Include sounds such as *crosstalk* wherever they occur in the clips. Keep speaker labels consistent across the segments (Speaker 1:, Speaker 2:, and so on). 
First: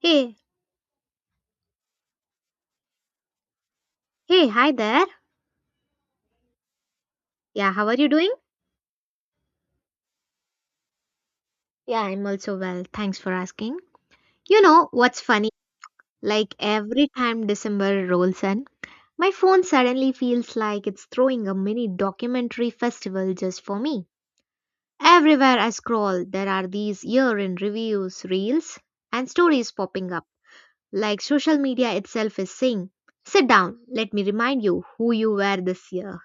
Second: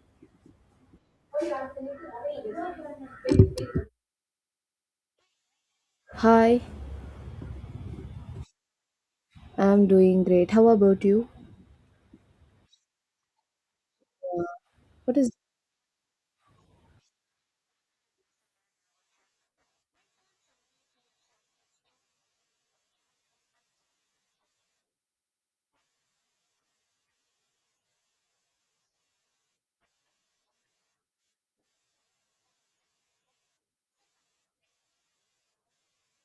Speaker 1: Hey, hey, hi there.
Speaker 2: Hi,
Speaker 1: Yeah, how are you doing?
Speaker 2: I'm doing great. How about you?
Speaker 1: Yeah, I'm also well. Thanks for asking. You know
Speaker 2: What
Speaker 1: what's
Speaker 2: is
Speaker 1: funny? Like every time December rolls in, my phone suddenly feels like it's throwing a mini documentary festival just for me. Everywhere I scroll, there are these year in reviews, reels, and stories popping up. Like social media itself is saying, sit down, let me remind you who you were this year.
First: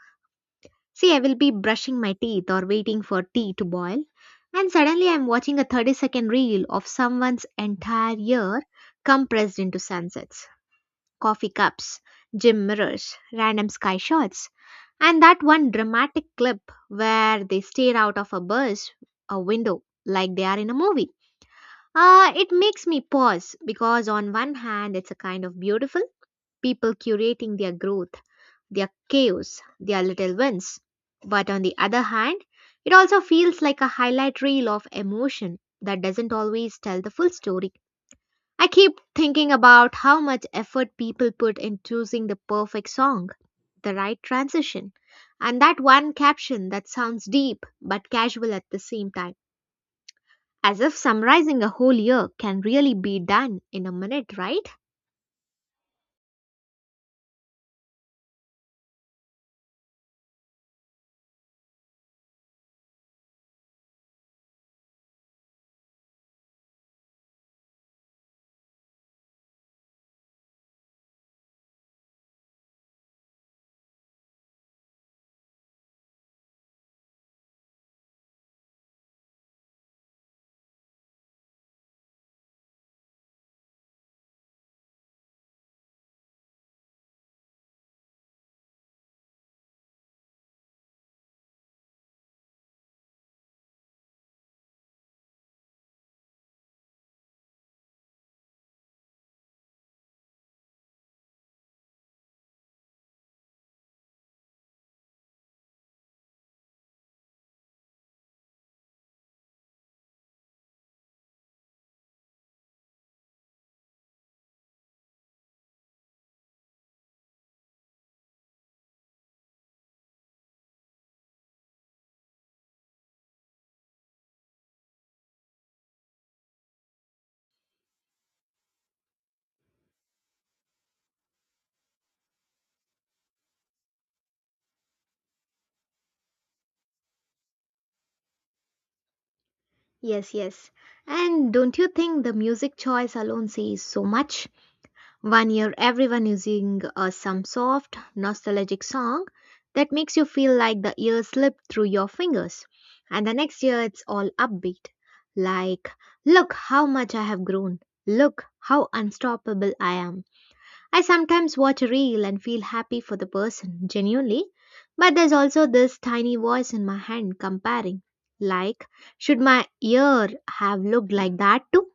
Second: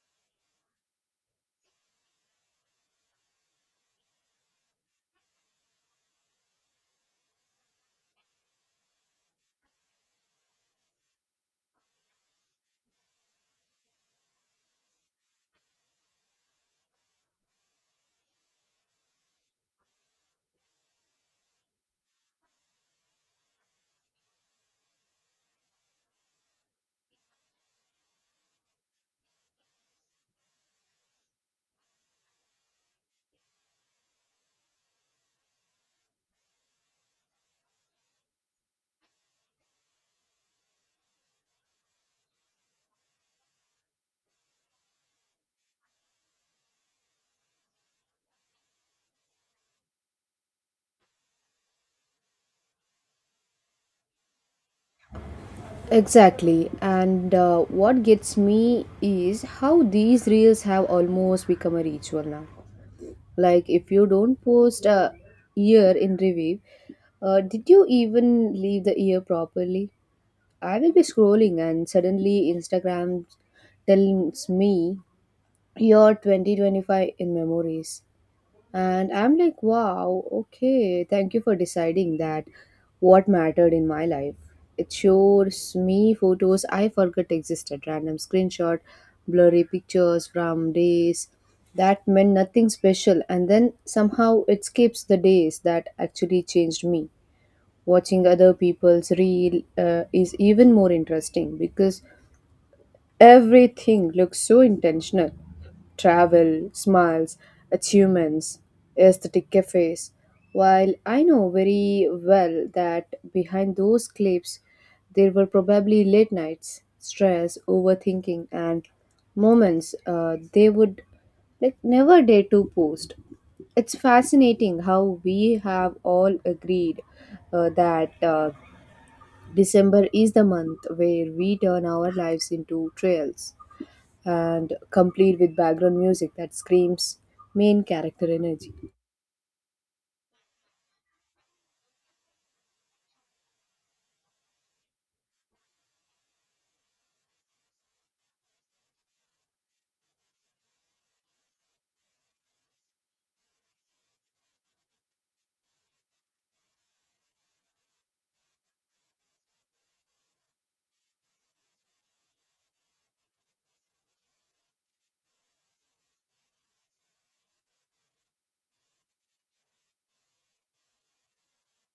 Speaker 1: See, I will be brushing my teeth or waiting for tea to boil, and suddenly I'm watching a 30-second reel of someone's entire year compressed into sunsets, coffee cups, gym mirrors, random sky shots, and that one dramatic clip where they stare out of a bus, a window, like they are in a movie. It makes me pause because, on one hand, it's a kind of beautiful people curating their growth, their chaos, their little wins. But on the other hand, it also feels like a highlight reel of emotion that doesn't always tell the full story. I keep thinking about how much effort people put in choosing the perfect song, the right transition, and that one caption that sounds deep but casual at the same time. As if summarizing a whole year can really be done in a minute, right?
Speaker 2: exactly? And what gets me is how these reels have almost become a ritual now. Like, if you don't post a year in review, did you even leave the year properly? I will be scrolling, and suddenly Instagram tells me your 2025 in memories. And I'm like, wow, okay, thank you for deciding that what mattered in my life. It shows me photos I forgot existed, random screenshot, blurry pictures from days that meant nothing special, and then somehow it skips the days that actually changed me. Watching other people's reel is even more interesting because everything looks so intentional, travel, smiles, achievements, aesthetic cafes. While I know very well that behind those clips there were probably late nights, stress, overthinking, and moments they would like never dare to post. It's fascinating how we have all agreed that December is the month where we turn our lives into trails and complete with background music that screams main character energy.
Speaker 1: Yes, yes. And don't you think the music choice alone says so much? One year, everyone using some soft, nostalgic song that makes you feel like the year slipped through your fingers. And the next year, it's all upbeat. Like, look how much I have grown. Look how unstoppable I am. I sometimes watch a reel and feel happy for the person, genuinely. But there's also this tiny voice in my head comparing. Like, should my year have looked like that too?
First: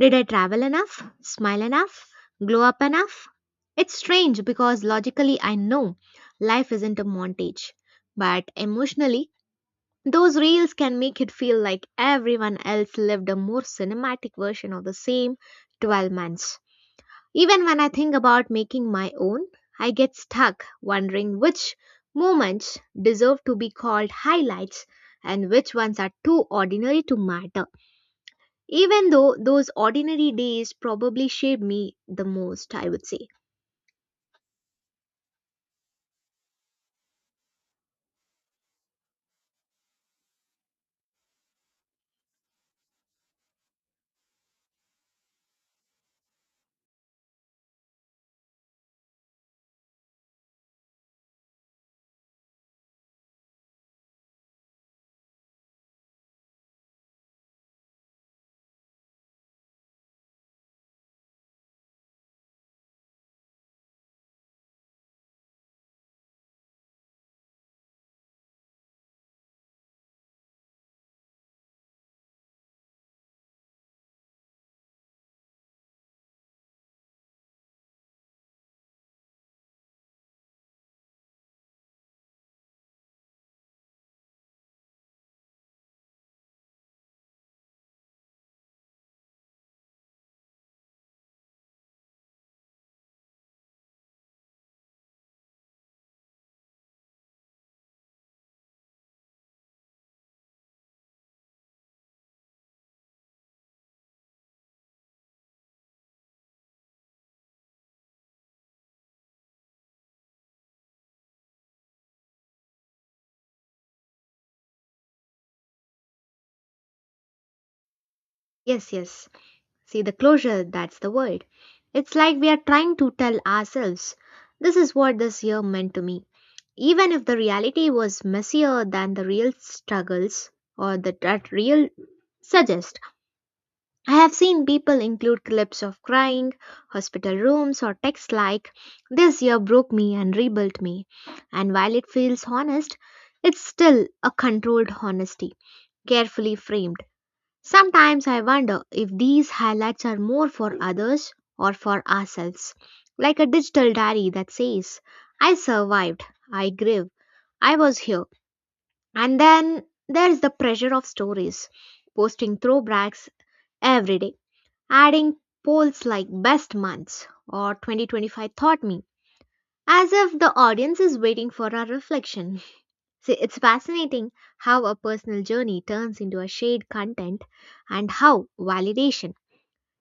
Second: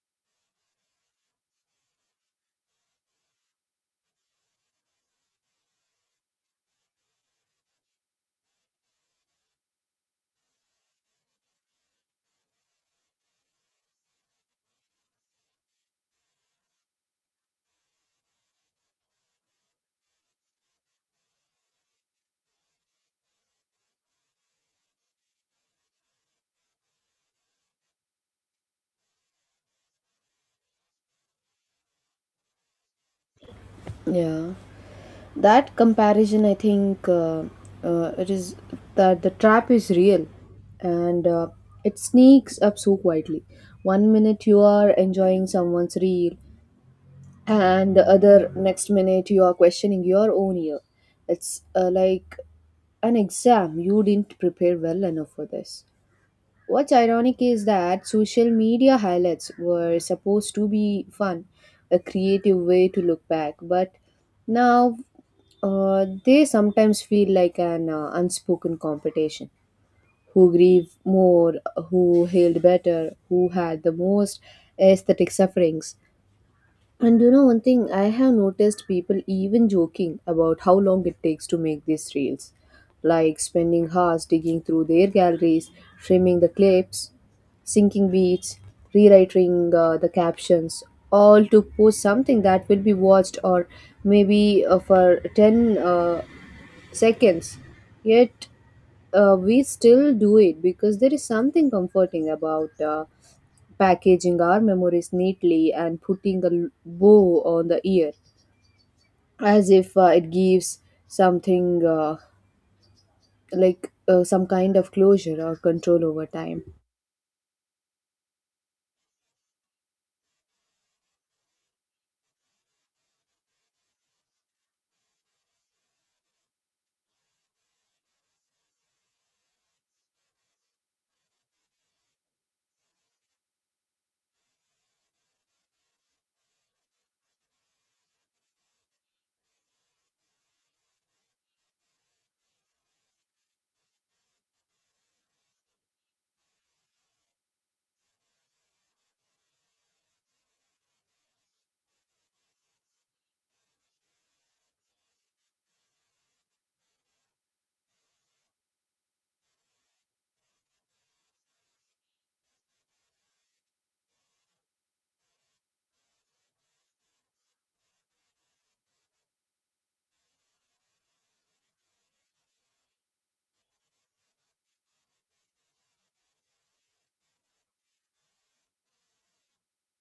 Speaker 1: Did I travel enough? Smile enough? Glow up enough? It's strange because logically I know life isn't a montage, but emotionally, those reels can make it feel like everyone else lived a more cinematic version of the same 12 months. Even when I think about making my own, I get stuck wondering which moments deserve to be called highlights and which ones are too ordinary to matter. Even though those ordinary days probably shaped me the most, I would say.
Speaker 2: Yeah, that comparison, I think it is that the trap is real, and it sneaks up so quietly. One minute you are enjoying someone's reel, and the other next minute you are questioning your own year. It's like an exam you didn't prepare well enough for this. What's ironic is that social media highlights were supposed to be fun, a creative way to look back, but now they sometimes feel like an unspoken competition. Who grieved more, who healed better, who had the most aesthetic sufferings. And you know, one thing I have noticed, people even joking about how long it takes to make these reels, like spending hours digging through their galleries, trimming the clips, syncing beats, rewriting the captions, all to post something that will be watched or maybe for 10 seconds. Yet we still do it because there is something comforting about packaging our memories neatly and putting a bow on the ear, as if it gives something, some kind of closure or control over time.
Speaker 1: Yes, yes. See, the closure, that's the word. It's like we are trying to tell ourselves this is what this year meant to me. Even if the reality was messier than the real struggles or the, that real suggest. I have seen people include clips of crying, hospital rooms, or texts like, this year broke me and rebuilt me. And while it feels honest, it's still a controlled honesty, carefully framed. Sometimes I wonder if these highlights are more for others or for ourselves. Like a digital diary that says, I survived, I grieve, I was here. And then there's the pressure of stories, posting throwbacks every day, adding polls like best months or 2025 taught me, as if the audience is waiting for our reflection. *laughs* See, it's fascinating how a personal journey turns into a shared content, and how validation,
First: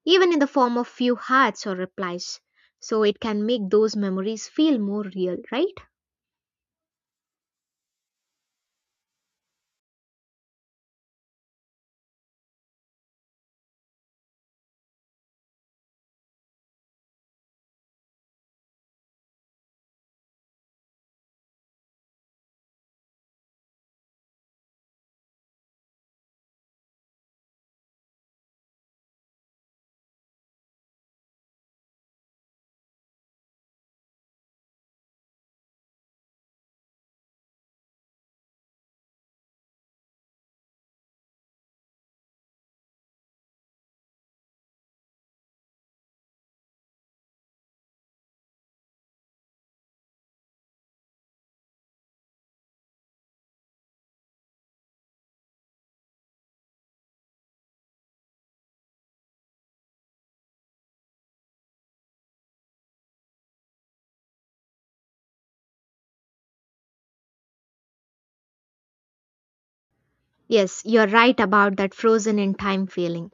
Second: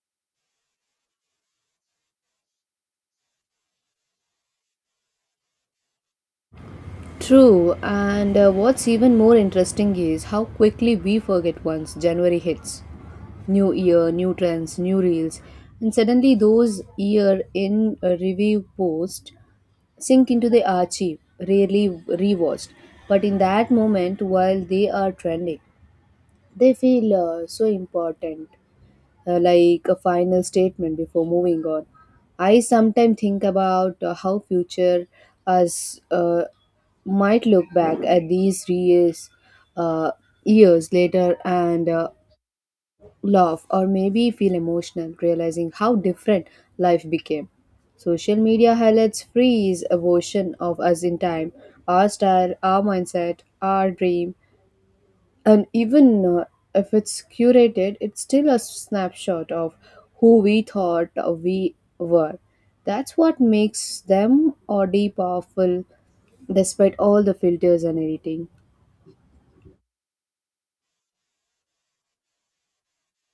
Speaker 1: even in the form of few hearts or replies, so it can make those memories feel more real, right?
Speaker 2: True, and what's even more interesting is how quickly we forget once January hits. New year, new trends, new reels, and suddenly those year in a review posts sink into the archive, rarely rewatched. But in that moment, while they are trending, they feel so important, like a final statement before moving on. I sometimes think about how future us might look back at these 3 years uh, years later and laugh or maybe feel emotional realizing how different life became. Social media highlights freeze a version of us in time, our style, our mindset, our dream, and even if it's curated, it's still a snapshot of who we thought we were. That's what makes them oddly powerful despite all the filters and editing.
Speaker 1: Yes, you're right about that frozen in time feeling.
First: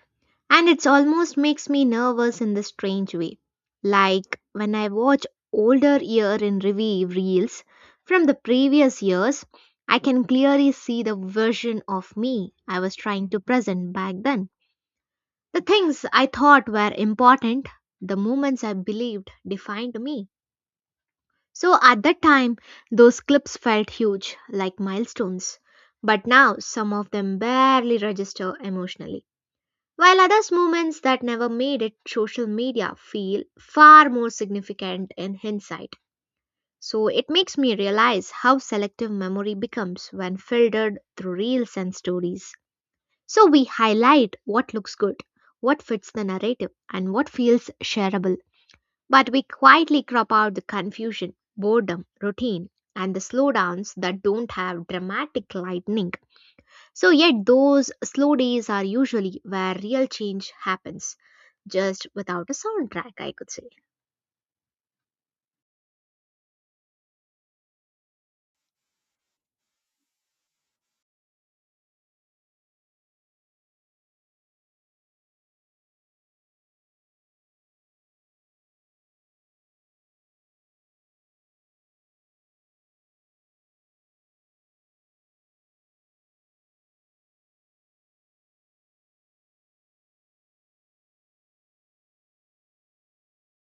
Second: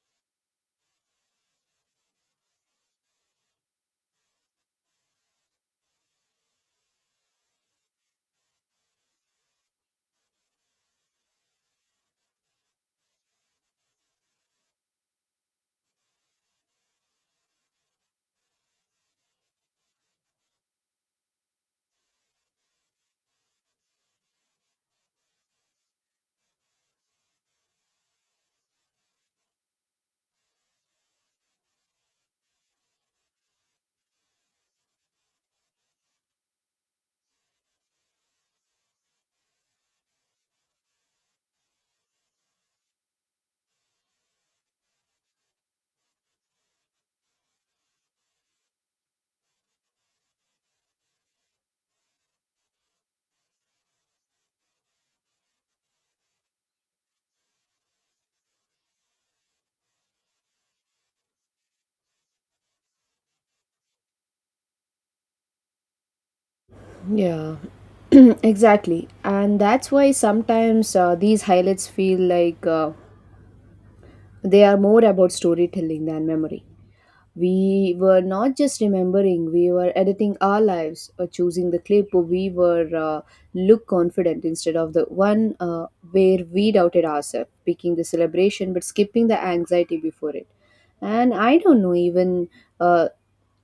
Speaker 1: And it's almost makes me nervous in this strange way. Like when I watch older year in review reels from the previous years, I can clearly see the version of me I was trying to present back then. The things I thought were important, the moments I believed defined me. So at that time, those clips felt huge, like milestones. But now, some of them barely register emotionally, while others' movements that never made it social media feel far more significant in hindsight. So it makes me realize how selective memory becomes when filtered through reels and stories. So we highlight what looks good, what fits the narrative, and what feels shareable. But we quietly crop out the confusion, boredom, routine, and the slowdowns that don't have dramatic lightning. So, yet, those slow days are usually where real change happens, just without a soundtrack, I could say.
Speaker 2: Yeah, *clears throat* exactly. And that's why sometimes these highlights feel like they are more about storytelling than memory. We were not just remembering, we were editing our lives, or choosing the clip where we were look confident instead of the one where we doubted ourselves, picking the celebration but skipping the anxiety before it. And I don't know, even uh,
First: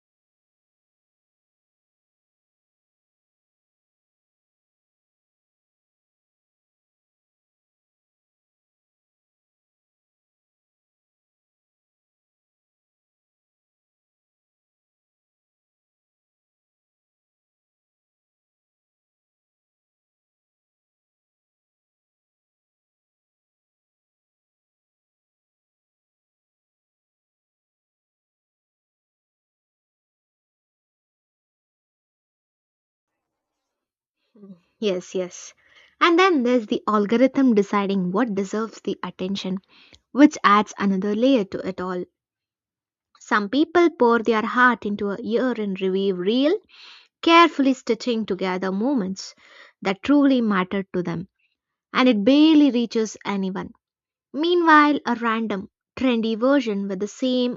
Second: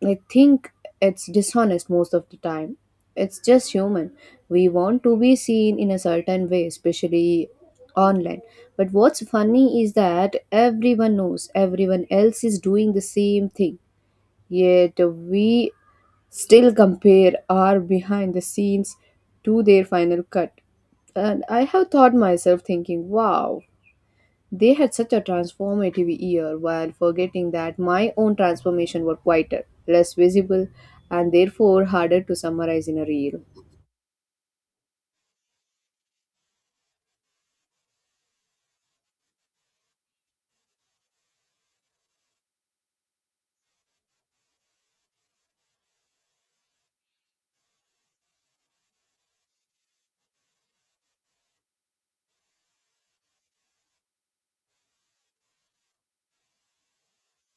Speaker 2: I think it's dishonest most of the time. It's just human. We want to be seen in a certain way, especially online. But what's funny is that everyone knows everyone else is doing the same thing, yet we still compare our behind the scenes to their final cut. And I have thought myself thinking, wow, they had such a transformative year, while forgetting that my own transformation were quieter, less visible, and therefore harder to summarize in a reel.
Speaker 1: Yes, yes. And then there's the algorithm deciding what deserves the attention, which adds another layer to it all. Some people pour their heart into a year in review reel, carefully stitching together moments that truly matter to them, and it barely reaches anyone. Meanwhile, a random, trendy version with the same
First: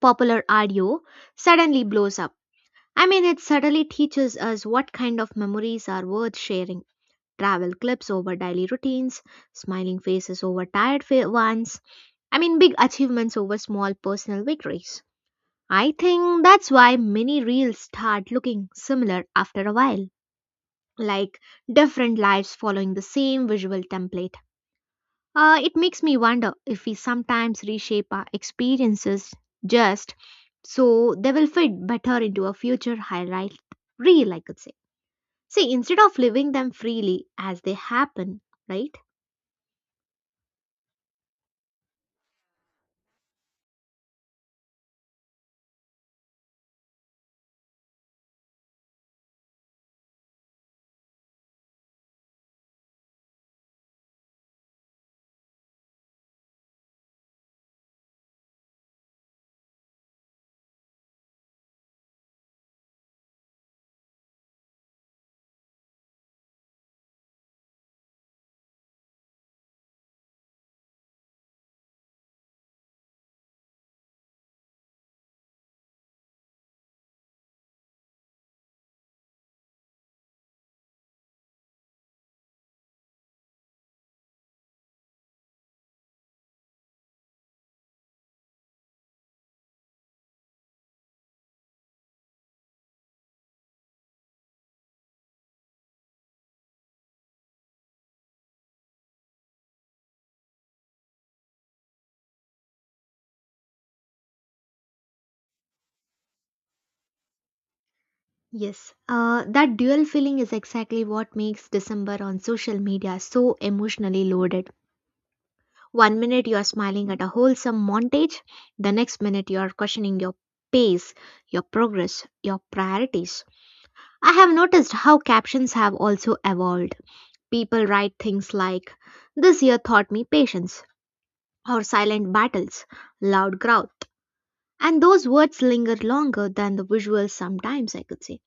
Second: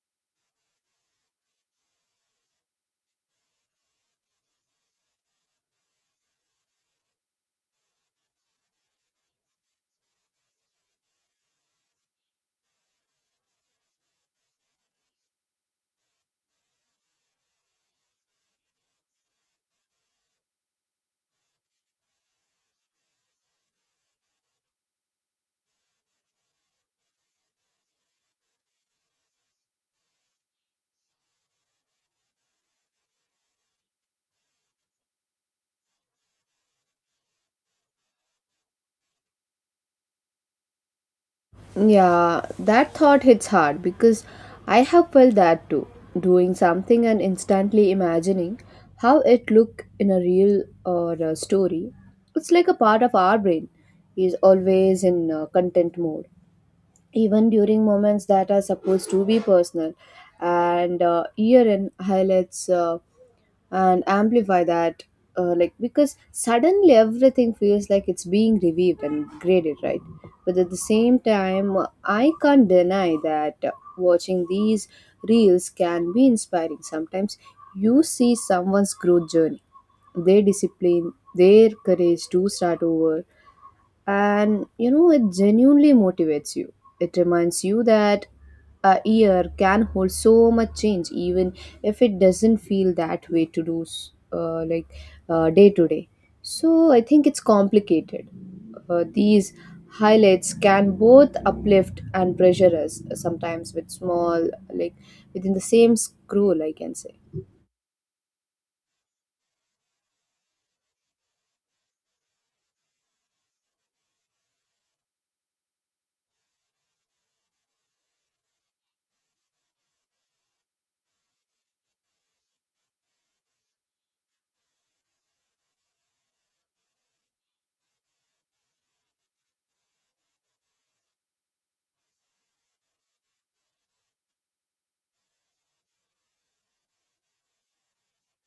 Speaker 1: popular audio suddenly blows up. I mean, it suddenly teaches us what kind of memories are worth sharing, travel clips over daily routines, smiling faces over ones. I mean, big achievements over small personal victories. I think that's why many reels start looking similar after a while, like different lives following the same visual template. It makes me wonder if we sometimes reshape our experiences just so they will fit better into a future highlight reel, I could say. See, instead of living them freely as they happen, right?
Speaker 2: Yeah, that thought hits hard because I have felt that too. Doing something and instantly imagining how it look in a real or a story. It's like a part of our brain is always in content mode, even during moments that are supposed to be personal. And year in highlights. And amplify that, because suddenly everything feels like it's being reviewed and graded, right? But at the same time, I can't deny that watching these reels can be inspiring sometimes. You see someone's growth journey, their discipline, their courage to start over, and you know it genuinely motivates you. It reminds you that a year can hold so much change, even if it doesn't feel that way to do day to day. So I think it's complicated. These highlights can both uplift and pressure us, sometimes with small like within the same scroll, I can say.
Speaker 1: Yes, that dual feeling is exactly what makes December on social media so emotionally loaded. One minute you are smiling at a wholesome montage, the next minute you are questioning your pace, your progress, your priorities. I have noticed how captions have also evolved. People write things like, this year taught me patience, or silent battles, loud growth. And those words linger longer than the visuals sometimes, I could say.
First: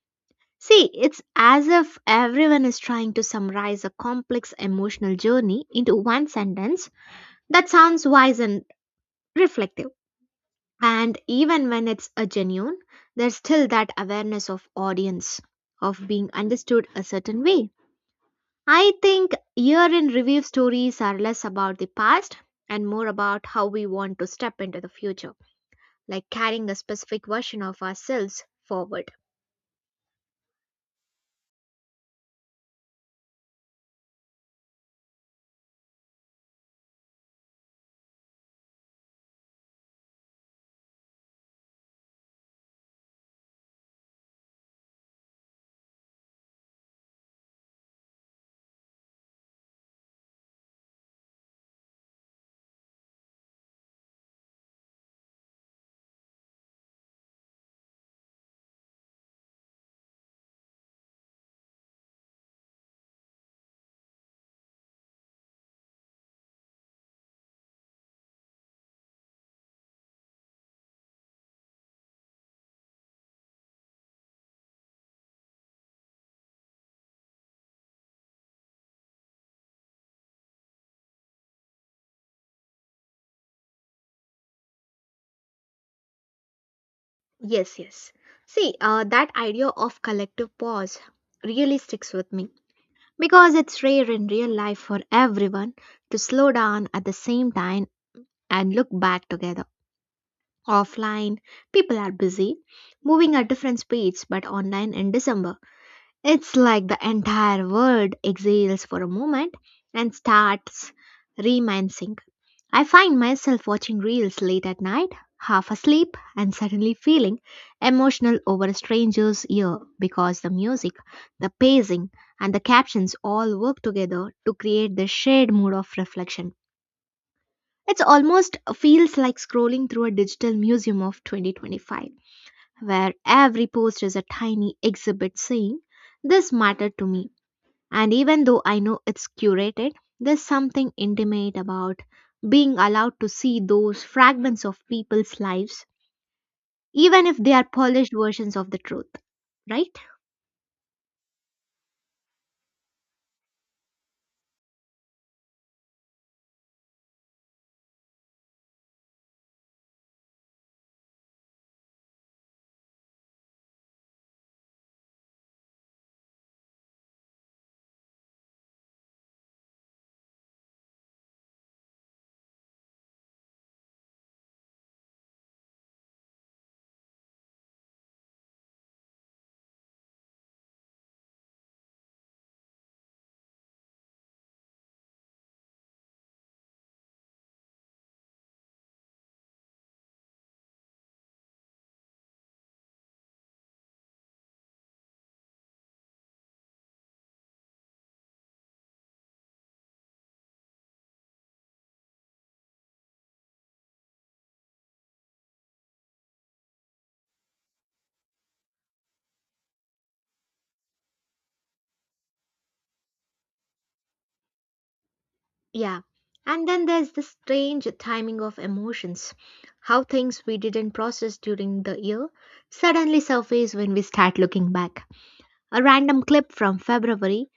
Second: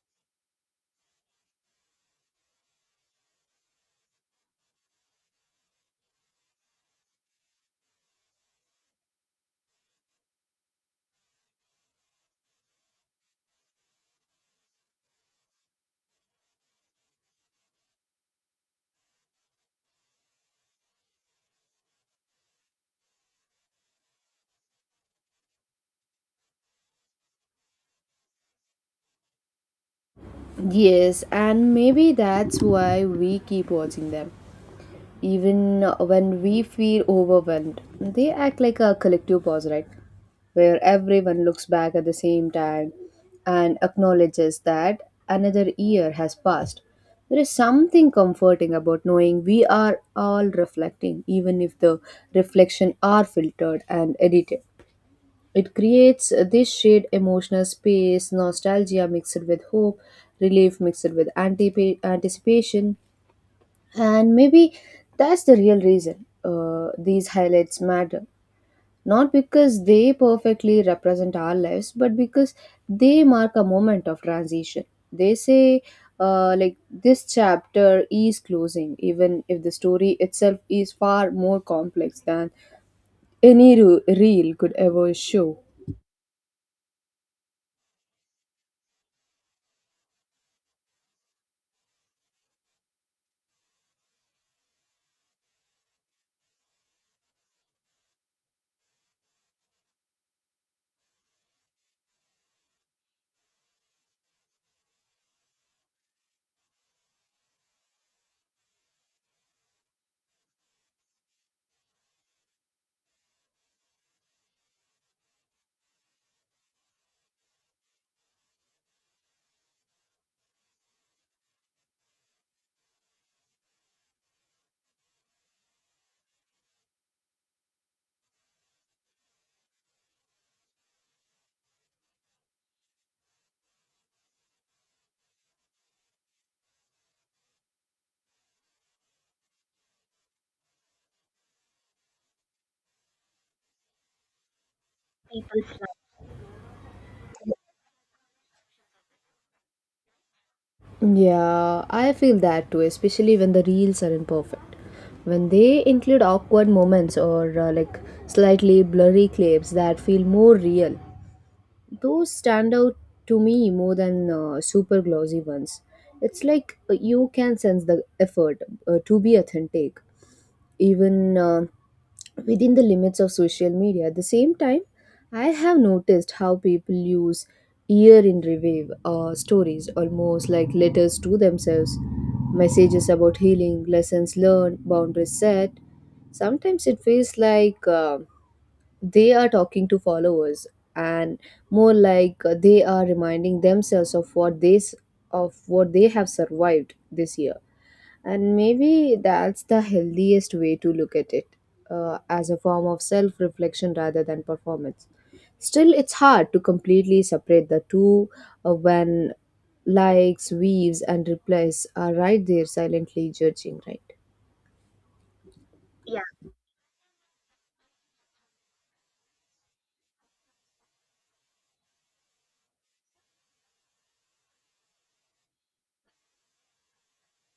Speaker 1: See, it's as if everyone is trying to summarize a complex emotional journey into one sentence that sounds wise and reflective. And even when it's a genuine, there's still that awareness of audience, of being understood a certain way. I think year in review stories are less about the past and more about how we want to step into the future, like carrying a specific version of ourselves forward.
Speaker 2: Yes, and maybe that's why we keep watching them, even when we feel overwhelmed. They act like a collective pause, right? Where everyone looks back at the same time and acknowledges that another year has passed. There is something comforting about knowing we are all reflecting, even if the reflection are filtered and edited. It creates this shared emotional space, nostalgia mixed with hope, relief mixed with anticipation. And maybe that's the real reason these highlights matter. Not because they perfectly represent our lives, but because they mark a moment of transition. They say, this chapter is closing, even if the story itself is far more complex than any reel could ever show.
Speaker 1: Yes, yes. See, that idea of collective pause really sticks with me because it's rare in real life for everyone to slow down at the same time and look back together. Offline, people are busy, moving at different speeds, but online in December, it's like the entire world exhales for a moment and starts reminiscing. I find myself watching reels late at night, half asleep, and suddenly feeling emotional over a stranger's ear because the music, the pacing, and the captions all work together to create this shared mood of reflection. It almost feels like scrolling through a digital museum of 2025, where every post is a tiny exhibit saying, this mattered to me, and even though I know it's curated, there's something intimate about being allowed to see those fragments of people's lives, even if they are polished versions of the truth, right?
Speaker 2: Yeah, I feel that too, especially when the reels are imperfect. When they include awkward moments or slightly blurry clips that feel more real, those stand out to me more than super glossy ones. It's like you can sense the effort to be authentic. Even within the limits of social media. At the same time, I have noticed how people use year in review stories almost like letters to themselves, messages about healing, lessons learned, boundaries set. Sometimes it feels like they are talking to followers and more like they are reminding themselves of what they have survived this year. And maybe that's the healthiest way to look at it, as a form of self reflection rather than performance. Still, it's hard to completely separate the two when likes, weaves, and replies are right there silently judging, right?
Speaker 1: Yeah. And then there's the strange timing of emotions. How things we didn't process during the year suddenly surface when we start looking back. A random clip from February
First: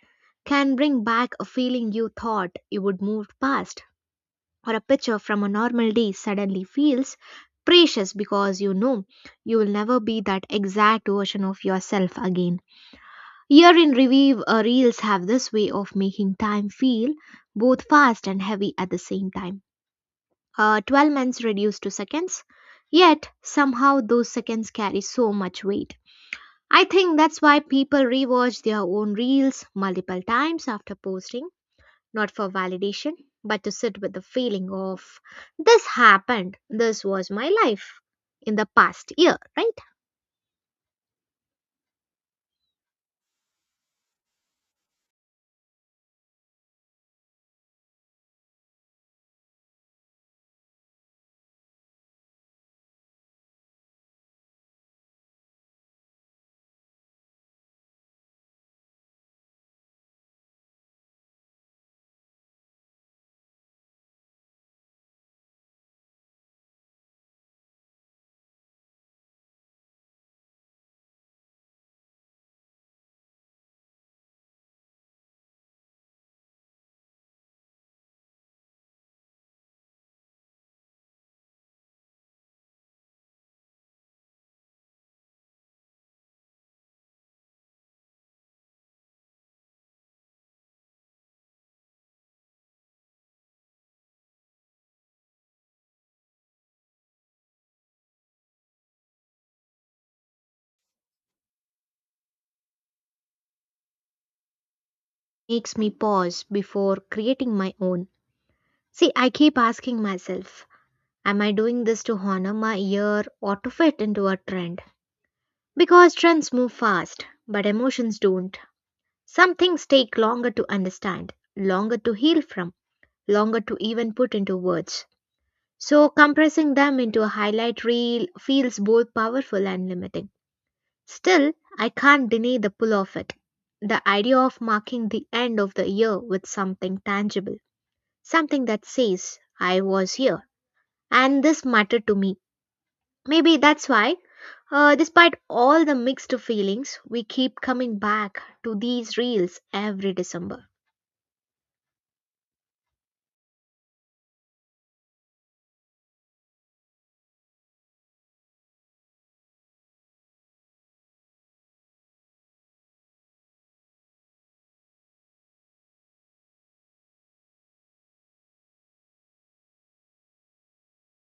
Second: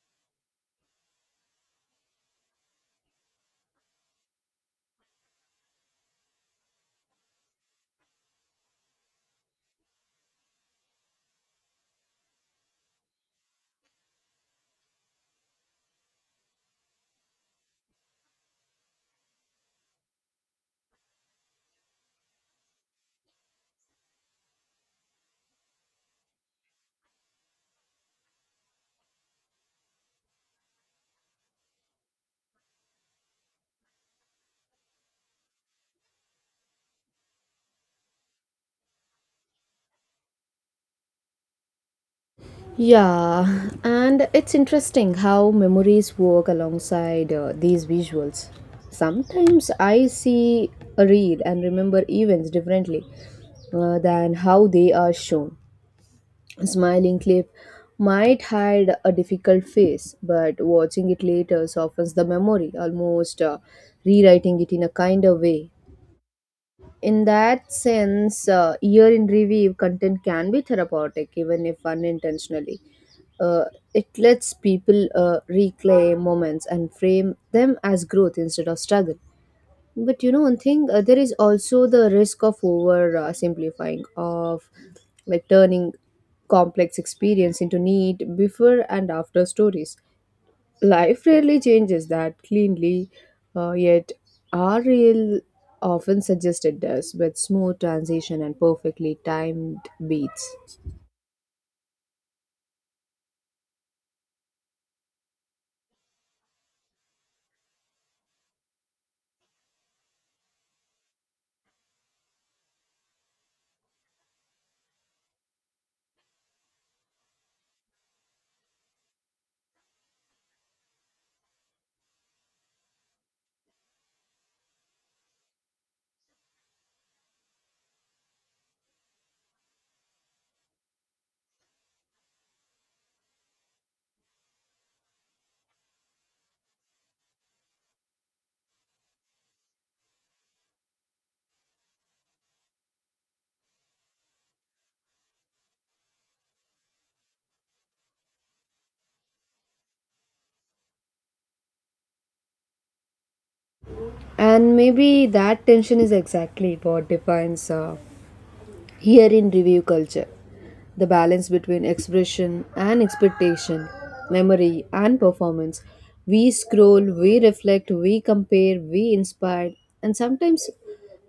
Speaker 1: can bring back a feeling you thought you would move past, or a picture from a normal day suddenly feels precious because you know you will never be that exact version of yourself again. Year in review reels have this way of making time feel both fast and heavy at the same time. 12 months reduced to seconds, yet somehow those seconds carry so much weight. I think that's why people rewatch their own reels multiple times after posting, not for validation, but to sit with the feeling of this happened, this was my life in the past year, right?
Speaker 2: Yeah, and it's interesting how memories work alongside these visuals. Sometimes I see a reel and remember events differently than how they are shown. Smiling clip might hide a difficult face, but watching it later softens the memory, almost rewriting it in a kinder way. In that sense, year in review content can be therapeutic, even if unintentionally. Uh, it lets people reclaim moments and frame them as growth instead of struggle. But you know, one thing, there is also the risk of over simplifying, of like turning complex experience into neat before and after stories. Life rarely changes that cleanly, yet our real often suggested does with smooth transition and perfectly timed beats.
Speaker 1: Makes me pause before creating my own. See, I keep asking myself, am I doing this to honor my year or to fit into a trend? Because trends move fast, but emotions don't. Some things take longer to understand, longer to heal from, longer to even put into words. So, compressing them into a highlight reel feels both powerful and limiting. Still, I can't deny the pull of it. The idea of marking the end of the year with something tangible, something that says, I was here, and this mattered to me. Maybe that's why, despite all the mixed feelings, we keep coming back to these reels every December.
Speaker 2: And maybe that tension is exactly what defines here in review culture, the balance between expression and expectation, memory and performance. We scroll, we reflect, we compare, we inspire, and sometimes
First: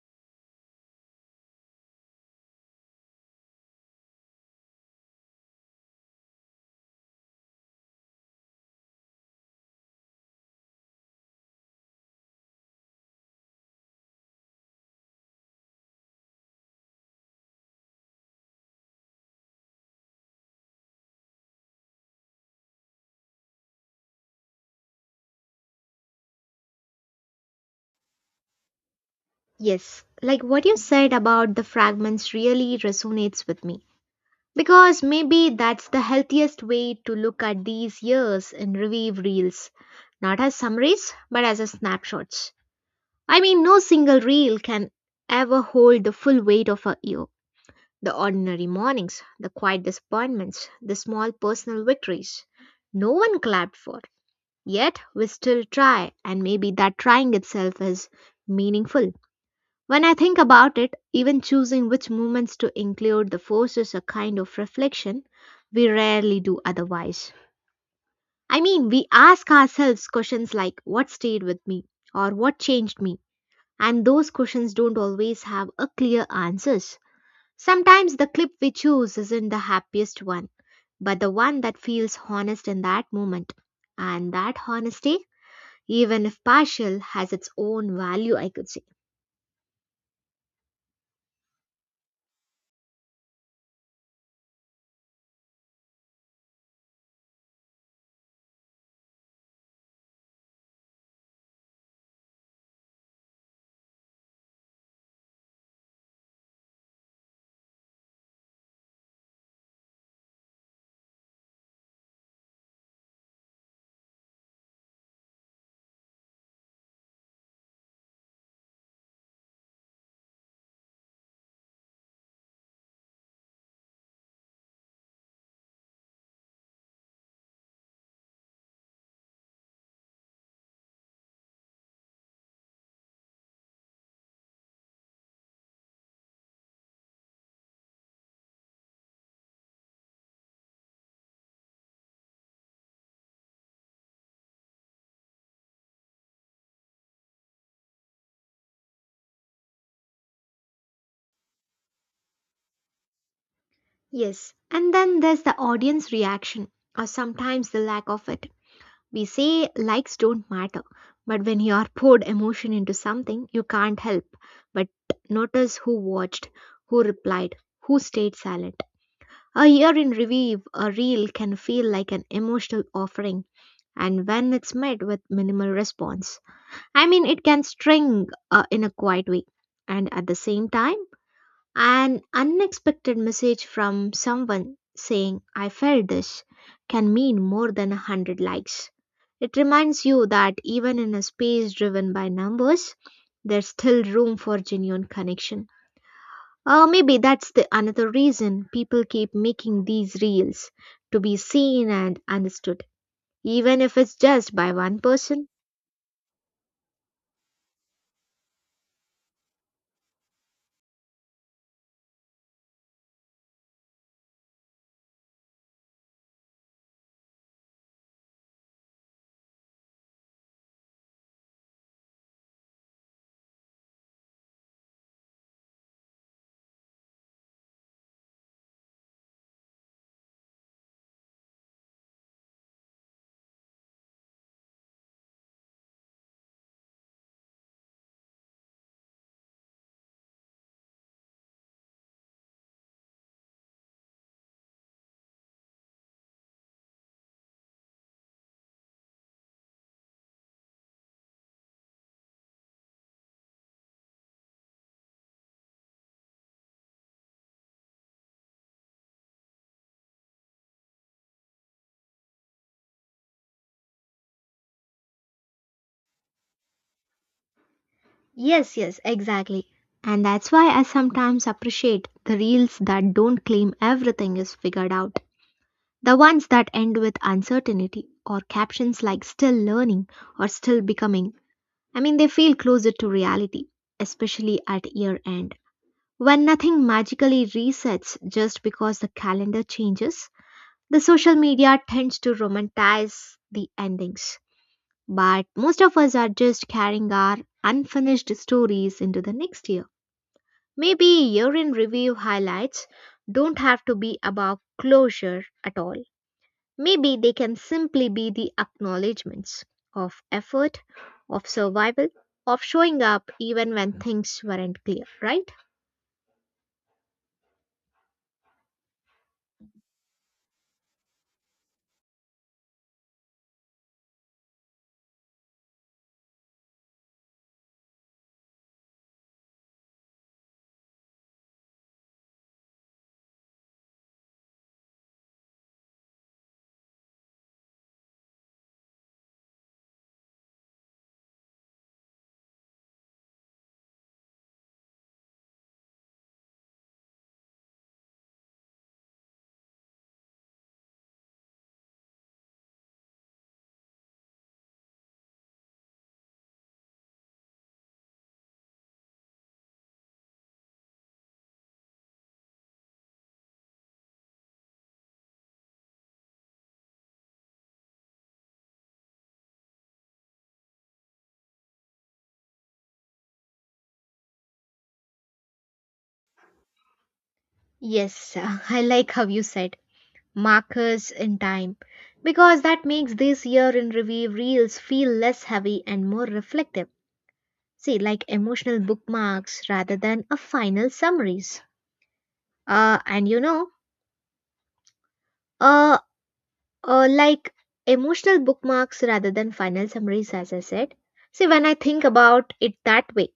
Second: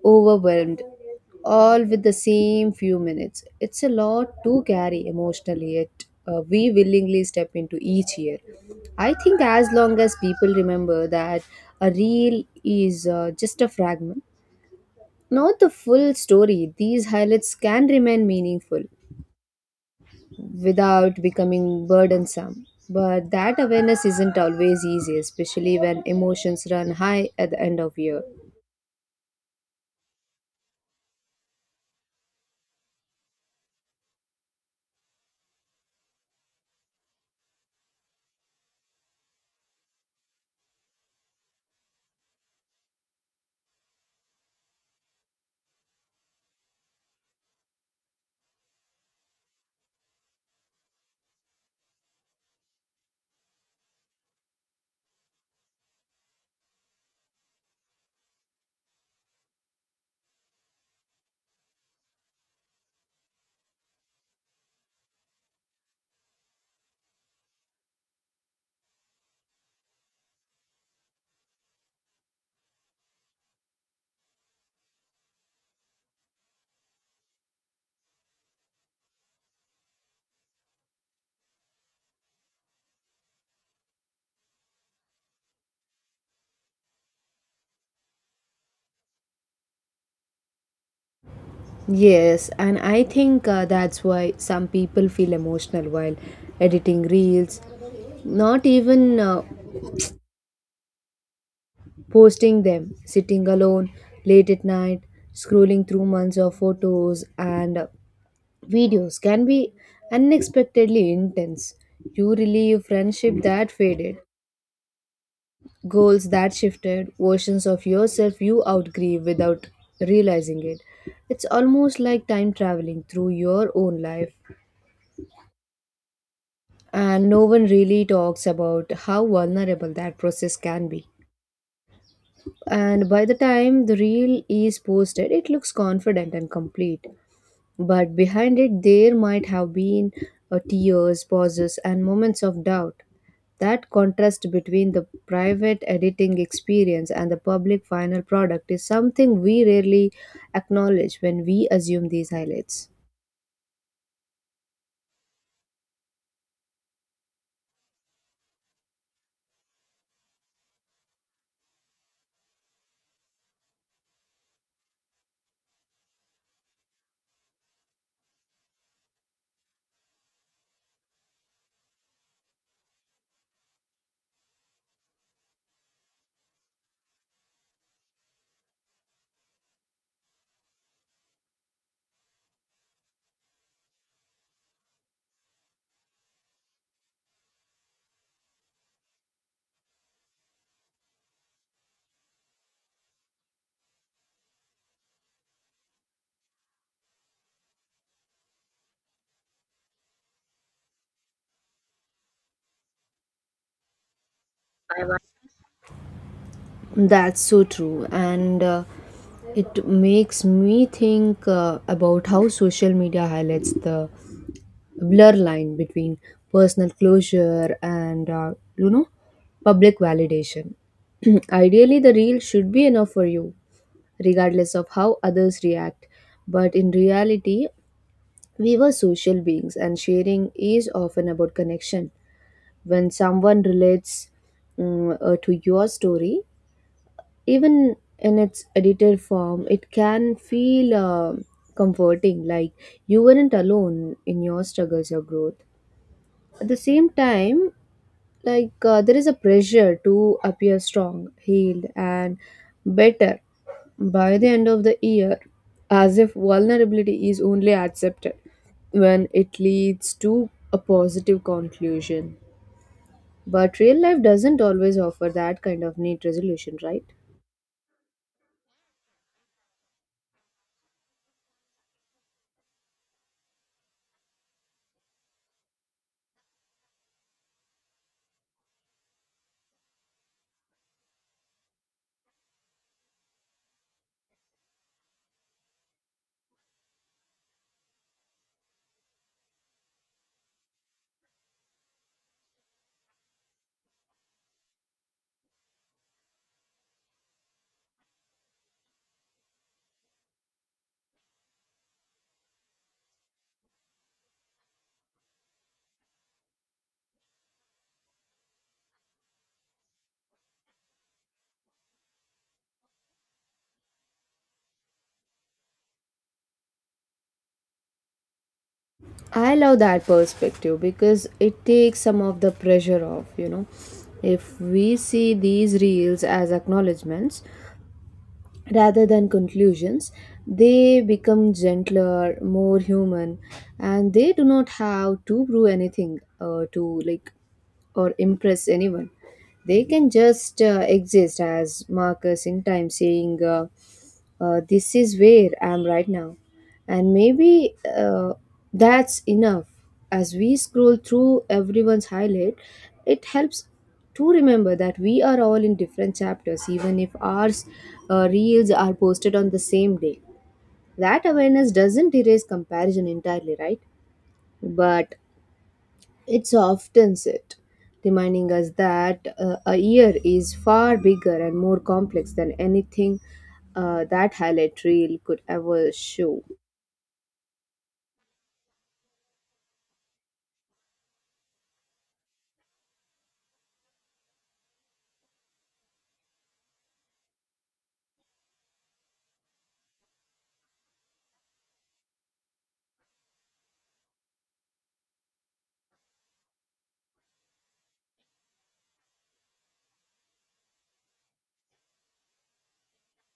Speaker 2: overwhelmed, all with the same few minutes. It's a lot to carry emotionally, yet we willingly step into each year. I think as long as people remember that a reel is just a fragment, not the full story, these highlights can remain meaningful without becoming burdensome. But that awareness isn't always easy, especially when emotions run high at the end of year.
Speaker 1: Yes, like what you said about the fragments really resonates with me, because maybe that's the healthiest way to look at these years in review reels, not as summaries, but as a snapshots. I mean, no single reel can ever hold the full weight of a year. The ordinary mornings, the quiet disappointments, the small personal victories. No one clapped for. Yet we still try, and maybe that trying itself is meaningful. When I think about it, even choosing which movements to include the forces a kind of reflection we rarely do otherwise. I mean, we ask ourselves questions like what stayed with me or what changed me, and those questions don't always have a clear answers. Sometimes the clip we choose isn't the happiest one, but the one that feels honest in that moment. And that honesty, even if partial, has its own value, I could say.
Speaker 2: Yes, and I think that's why some people feel emotional while editing reels, not even posting them. Sitting alone late at night, scrolling through months of photos and videos can be unexpectedly intense. You relive friendship that faded, goals that shifted, versions of yourself you outgrew without realizing it. It's almost like time traveling through your own life, and no one really talks about how vulnerable that process can be. And by the time the reel is posted, it looks confident and complete. But behind it, there might have been tears, pauses, and moments of doubt. That contrast between the private editing experience and the public final product is something we rarely acknowledge when we assume these highlights.
Speaker 1: Yes, and then there's the audience reaction, or sometimes the lack of it. We say likes don't matter, but when you are poured emotion into something, you can't help but notice who watched, who replied, who stayed silent. A year in review, a reel can feel like an emotional offering, and when it's met with minimal response, I mean, it can string in a quiet way. And at the same time, an unexpected message from someone saying, I felt this, can mean more than a hundred likes. It reminds you that even in a space driven by numbers, there's still room for genuine connection. Or maybe that's the another reason people keep making these reels to be seen and understood, even if it's just by one person.
Speaker 2: That's so true, and it makes me think about how social media highlights the blur line between personal closure and, you know, public validation. *clears throat* Ideally the reel should be enough for you regardless of how others react, but in reality we were social beings and sharing is often about connection. When someone relates, to your story, even in its edited form, it can feel comforting, like you weren't alone in your struggles or growth. At the same time, like there is a pressure to appear strong, healed, and better by the end of the year, as if vulnerability is only accepted when it leads to a positive conclusion. But real life doesn't always offer that kind of neat resolution, right?
Speaker 1: Yes, yes, exactly. And that's why I sometimes appreciate the reels that don't claim everything is figured out. The ones that end with uncertainty or captions like still learning or still becoming. I mean, they feel closer to reality, especially at year end. When nothing magically resets just because the calendar changes, the social media tends to romanticize the endings. But most of us are just carrying our unfinished stories into the next year. Maybe year in review highlights don't have to be about closure at all. Maybe they can simply be the acknowledgements of effort, of survival, of showing up even when things weren't clear, right?
Speaker 2: I love that perspective because it takes some of the pressure off, you know. If we see these reels as acknowledgements rather than conclusions, they become gentler, more human, and they do not have to prove anything to like or impress anyone. They can just exist as markers in time saying, this is where I am right now. And maybe that's enough. As we scroll through everyone's highlight, it helps to remember that we are all in different chapters, even if ours reels are posted on the same day. That awareness doesn't erase comparison entirely, right? But it softens it, reminding us that a year is far bigger and more complex than anything that highlight reel could ever show.
Speaker 1: Yes, *laughs* I like how you said markers in time because that makes this year in review reels feel less heavy and more reflective. See, like emotional bookmarks rather than a final summaries. And you know, uh, like emotional bookmarks rather than final summaries, as I said. See, when I think about it that way,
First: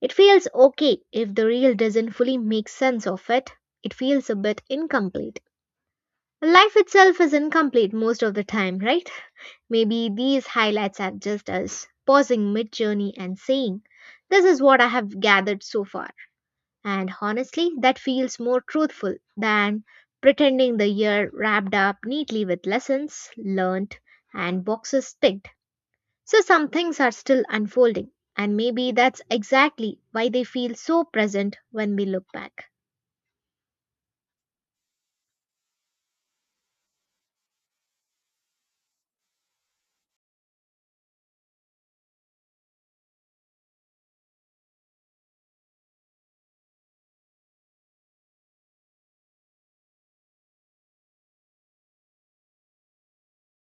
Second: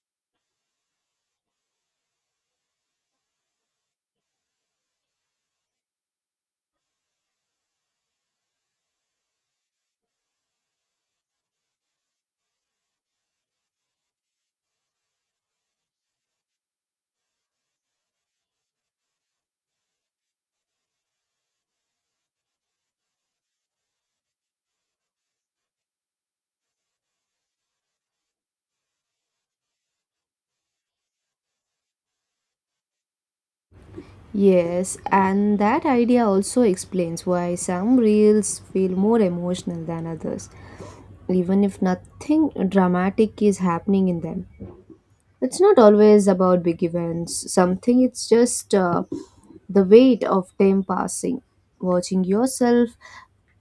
Speaker 1: it feels okay if the reel doesn't fully make sense of it. It feels a bit incomplete. Life itself is incomplete most of the time, right? Maybe these highlights are just us pausing mid journey and saying, this is what I have gathered so far. And honestly, that feels more truthful than pretending the year wrapped up neatly with lessons learned and boxes ticked. So some things are still unfolding, and maybe that's exactly why they feel so present when we look back.
Speaker 2: Yes, and that idea also explains why some reels feel more emotional than others, even if nothing dramatic is happening in them. It's not always about big events, something, it's just the weight of time passing. Watching yourself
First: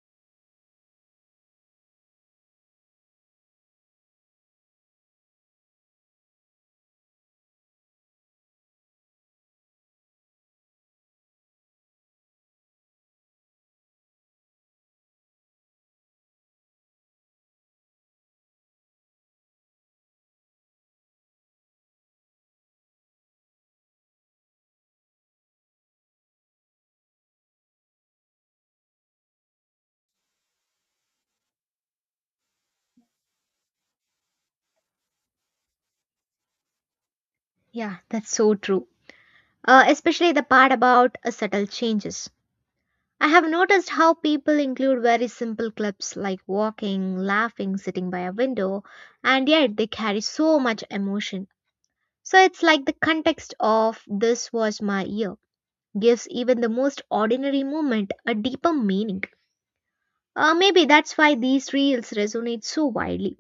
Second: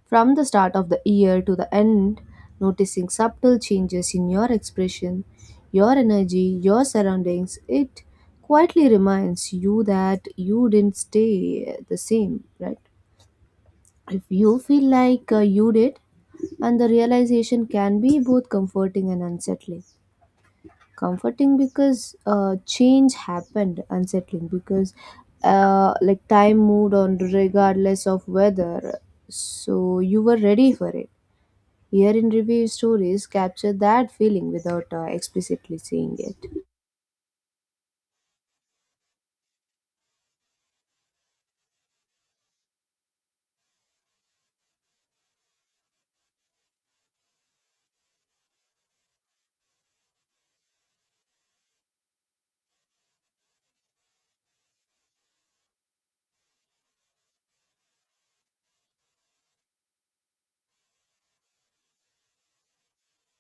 Speaker 2: from the start of the year to the end, noticing subtle changes in your expression, your energy, your surroundings, it quietly reminds you that you didn't stay the same, right? If you feel like you did, and the realization can be both comforting and unsettling, comforting because change happened, unsettling because time moved on regardless of weather, so you were ready for it. Here in review stories capture that feeling without explicitly saying it.
Speaker 1: Yeah, that's so true. Especially the part about subtle changes. I have noticed how people include very simple clips like walking, laughing, sitting by a window, and yet they carry so much emotion. So it's like the context of this was my year gives even the most ordinary moment a deeper meaning. Maybe that's why these reels resonate so widely.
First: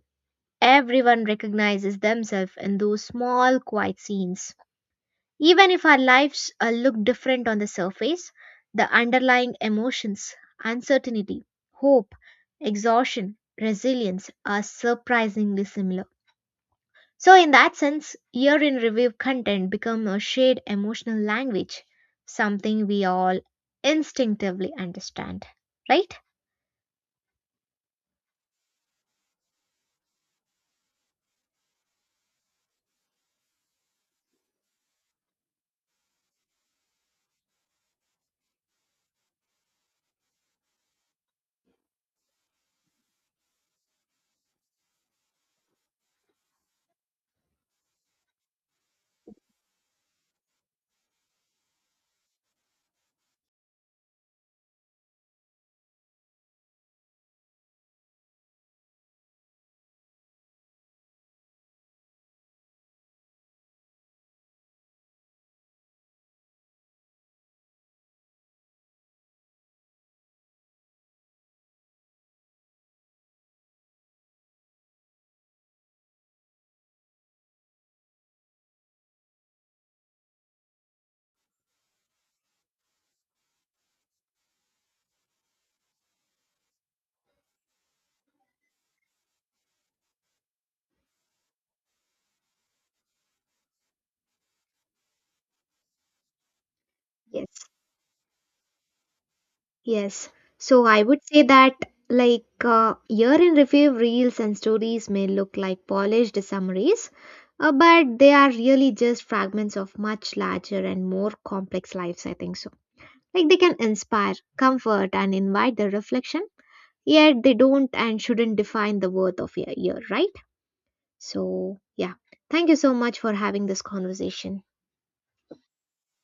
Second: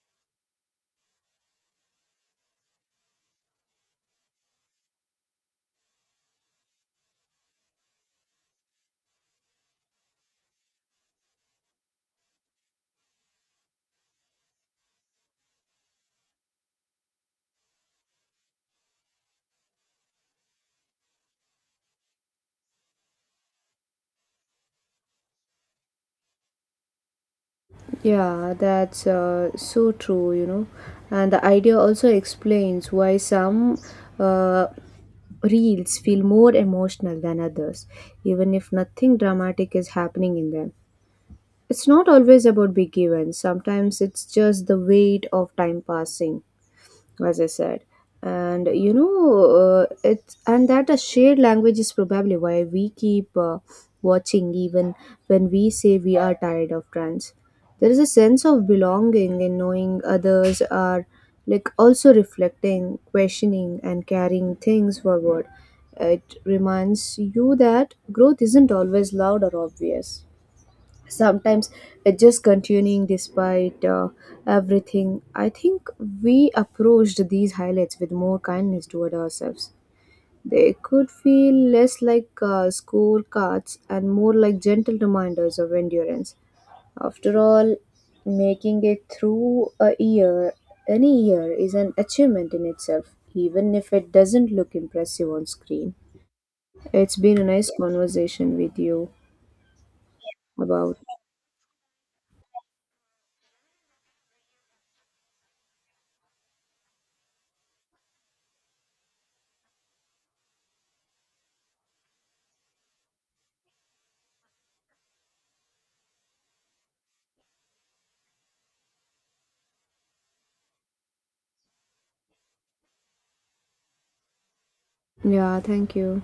Speaker 1: Everyone recognizes themselves in those small, quiet scenes. Even if our lives look different on the surface, the underlying emotions, uncertainty, hope, exhaustion, resilience are surprisingly similar. So, in that sense, year in review content become a shared emotional language, something we all instinctively understand, right?
Speaker 2: Yeah, that's so true, you know. And the idea also explains why some uh, reels feel more emotional than others, even if nothing dramatic is happening in them. It's not always about big events. Sometimes it's just the weight of time passing, as I said. And you know, it's and that a shared language is probably why we keep watching, even when we say we are tired of trends. There is a sense of belonging in knowing others are like also reflecting, questioning, and carrying things forward. It reminds you that growth isn't always loud or obvious, sometimes it's just continuing despite everything. I think we approached these highlights with more kindness toward ourselves, they could feel less like scorecards and more like gentle reminders of endurance. After all, making it through a year, any year, is an achievement in itself, even if it doesn't look impressive on screen. It's been a
Speaker 1: Yes,
Speaker 2: nice conversation with you.
Speaker 1: yes. So
Speaker 2: About.
Speaker 1: I would say that like year in review reels and stories may look like polished summaries, but they are really just fragments of much larger and more complex lives, I think so. Like they can inspire, comfort, and invite the reflection, yet they don't and shouldn't define the worth of a year, right? So, yeah, thank you so much for having this conversation.
Speaker 2: Yeah, thank you.